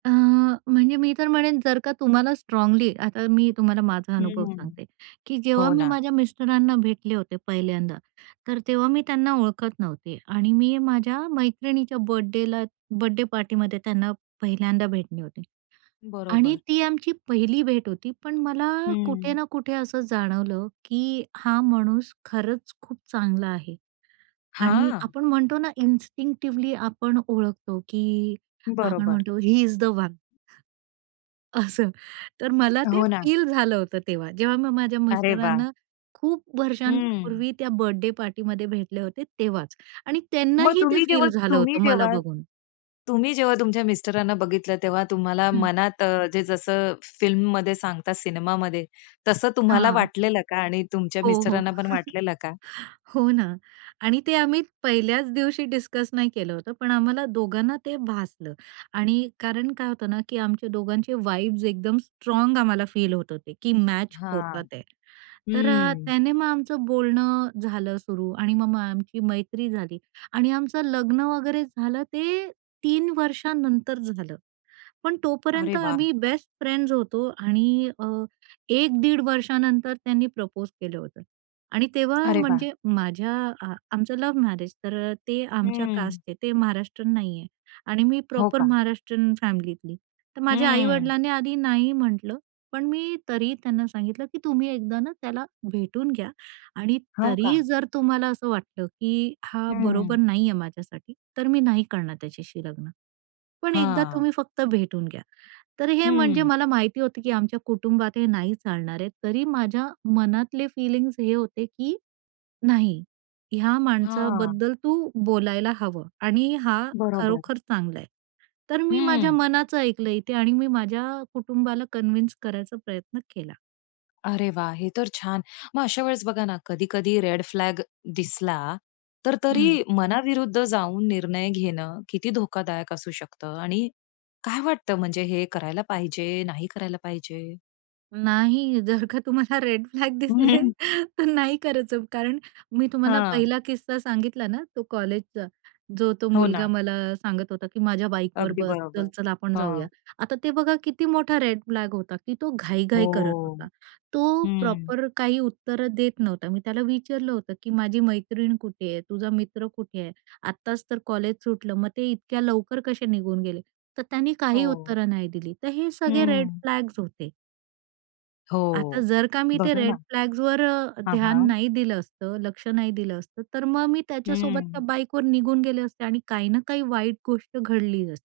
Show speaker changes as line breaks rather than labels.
अ, म्हणजे मी तर म्हणेन, जर का तुम्हाला स्ट्राँगली आता मी तुम्हाला माझा अनुभव
हं,
सांगते की जेव्हा
हो
मी
ना.
माझ्या मिस्टरांना भेटले होते पहिल्यांदा, तर तेव्हा मी त्यांना ओळखत नव्हते आणि मी माझ्या मैत्रिणीच्या बर्थडेला बर्थडे पार्टीमध्ये त्यांना पहिल्यांदा भेटले होते आणि
बरोबर.
ती आमची पहिली भेट होती. पण मला कुठे
हं.
ना कुठे असं जाणवलं की हा माणूस खरंच खूप चांगला आहे आणि
हां.
आपण म्हणतो ना, इन्स्टिंक्टिव्हली आपण ओळखतो की आपण
बरोबर.
म्हणतो, ही इज द वन. असं तर मला ते
हो ना.
फील झालं होतं तेव्हा. जेव्हा मी माझ्या
अरे वाह!
मिस्टरांना खूप
हं.
वर्षांपूर्वी त्या बर्थडे पार्टीमध्ये भेटले होते तेव्हाच आणि त्यांना
मग
ही ते
तुम्ही जेव्हा
फील झालं
तुम्ही
होतं, मला
जेव्हा
बघून.
तुम्ही जेव्हा तुमच्या मिस्टरांना बघितलं तेव्हा तुम्हाला
हं.
मनात अ, जे जसं फिल्ममध्ये सांगतात सिनेमामध्ये, तसं तुम्हाला
हां.
वाटलेलं का आणि तुमच्या
हो. हो.
मिस्टरांना पण वाटलेलं का?
हो ना आणि ते आम्ही पहिल्याच दिवशी डिस्कस नाही केलं होतं, पण आम्हाला दोघांना ते भासलं आणि कारण काय होतं ना की आमच्या दोघांचे वाइब्स एकदम स्ट्राँग आम्हाला फील होत होते की मॅच
हां.
होतात आहे. तर
हं.
त्याने मग आमचं बोलणं झालं सुरू आणि मग मग आमची मैत्री झाली आणि आमचं लग्न वगैरे झालं, ते 3 वर्षांनंतर झालं. पण तोपर्यंत
अरे वाह!
आम्ही बेस्ट फ्रेंड्स होतो आणि अ, 1 दीड वर्षांनंतर त्यांनी प्रपोज केलं होतं आणि तेव्हा,
अरे वाह!
म्हणजे माझ्या आ आमचं लव्ह मॅरेज, तर अ, ते आमच्या
हं.
कास्टचे ते महाराष्ट्रीयन नाही आहे आणि मी
हो
प्रॉपर
का?
महाराष्ट्रीयन फॅमिलीतली. तर माझ्या
हं.
आई-वडिलांनी आधी नाही म्हटलं, पण मी तरी ही त्यांना सांगितलं, "की तुम्ही एकदा ना त्याला भेटून घ्या आणि
हो का?
तरी जर तुम्हाला असं वाटलं की हा बरोबर
हं.
नाही आहे, माझ्यासाठी. तर मी नाही करणार त्याच्याशी लग्न, पण एकदा
हां.
तुम्ही फक्त भेटून घ्या". तर हे म्हणजे
हं.
मला माहिती होतं की आमच्या कुटुंबात हे नाही चालणार आहे, तरी माझ्या मनातले फीलिंग्स हे होते की "नाही, की ह्या
हां.
माणसाबद्दल तू बोलायला हवं आणि हा
बरोबर.
खरोखर चांगला आहे." तर मी माझ्या
हं.
मनाचं ऐकलं इथे आणि मी माझ्या कुटुंबाला कन्विन्स करायचा प्रयत्न केला.
अरे वाह! हे तर छान. मग अशावेळेस बघा ना, कधी-कधी रेड फ्लॅग दिसला, तर तरी
हं.
मनाविरुद्ध जाऊन निर्णय घेणं किती धोकादायक असू शकतं आणि काय वाटतं, म्हणजे हे करायला पाहिजे, नाही करायला पाहिजे?
नाही, जर का तुम्हाला रेड फ्लॅग दिसले
हं.
तर नाही करायचं, कारण मी तुम्हाला
हां.
पहिला किस्सा सांगितला ना तो कॉलेजचा, जो तो
हो
मुलगा
ना.
मला सांगत होता, की "माझ्या बाईकवर
अगदी
बस,
बरोबर.
चल-चल आपण जाऊया".
हां.
आता ते बघा किती मोठा रेड फ्लॅग होता की तो घाई-घाई करत
हो.
होता, तो
हं.
प्रॉपर काही उत्तरं देत नव्हता. मी त्याला विचारलं होतं की "माझी मैत्रीण कुठे आहे? तुझा मित्र कुठे आहे? आत्ताच तर कॉलेज सुटलं, मग ते इतक्या लवकर कसे निघून गेले?" तर त्याने काही
हो.
उत्तरं नाही दिली. तर हे सगळे रेड
हं.
फ्लॅग्स होते. आता
हो.
जर का मी ते
बघा
रेड
ना.
फ्लॅग्सवर अ,
हां,
ध्यान
हां.
नाही दिलं असतं, लक्ष नाही दिलं असतं, तर मग मी त्याच्यासोबत त्या
हं.
बाईकवर निघून गेले असते आणि काही ना काही वाईट गोष्ट घडलीच असती.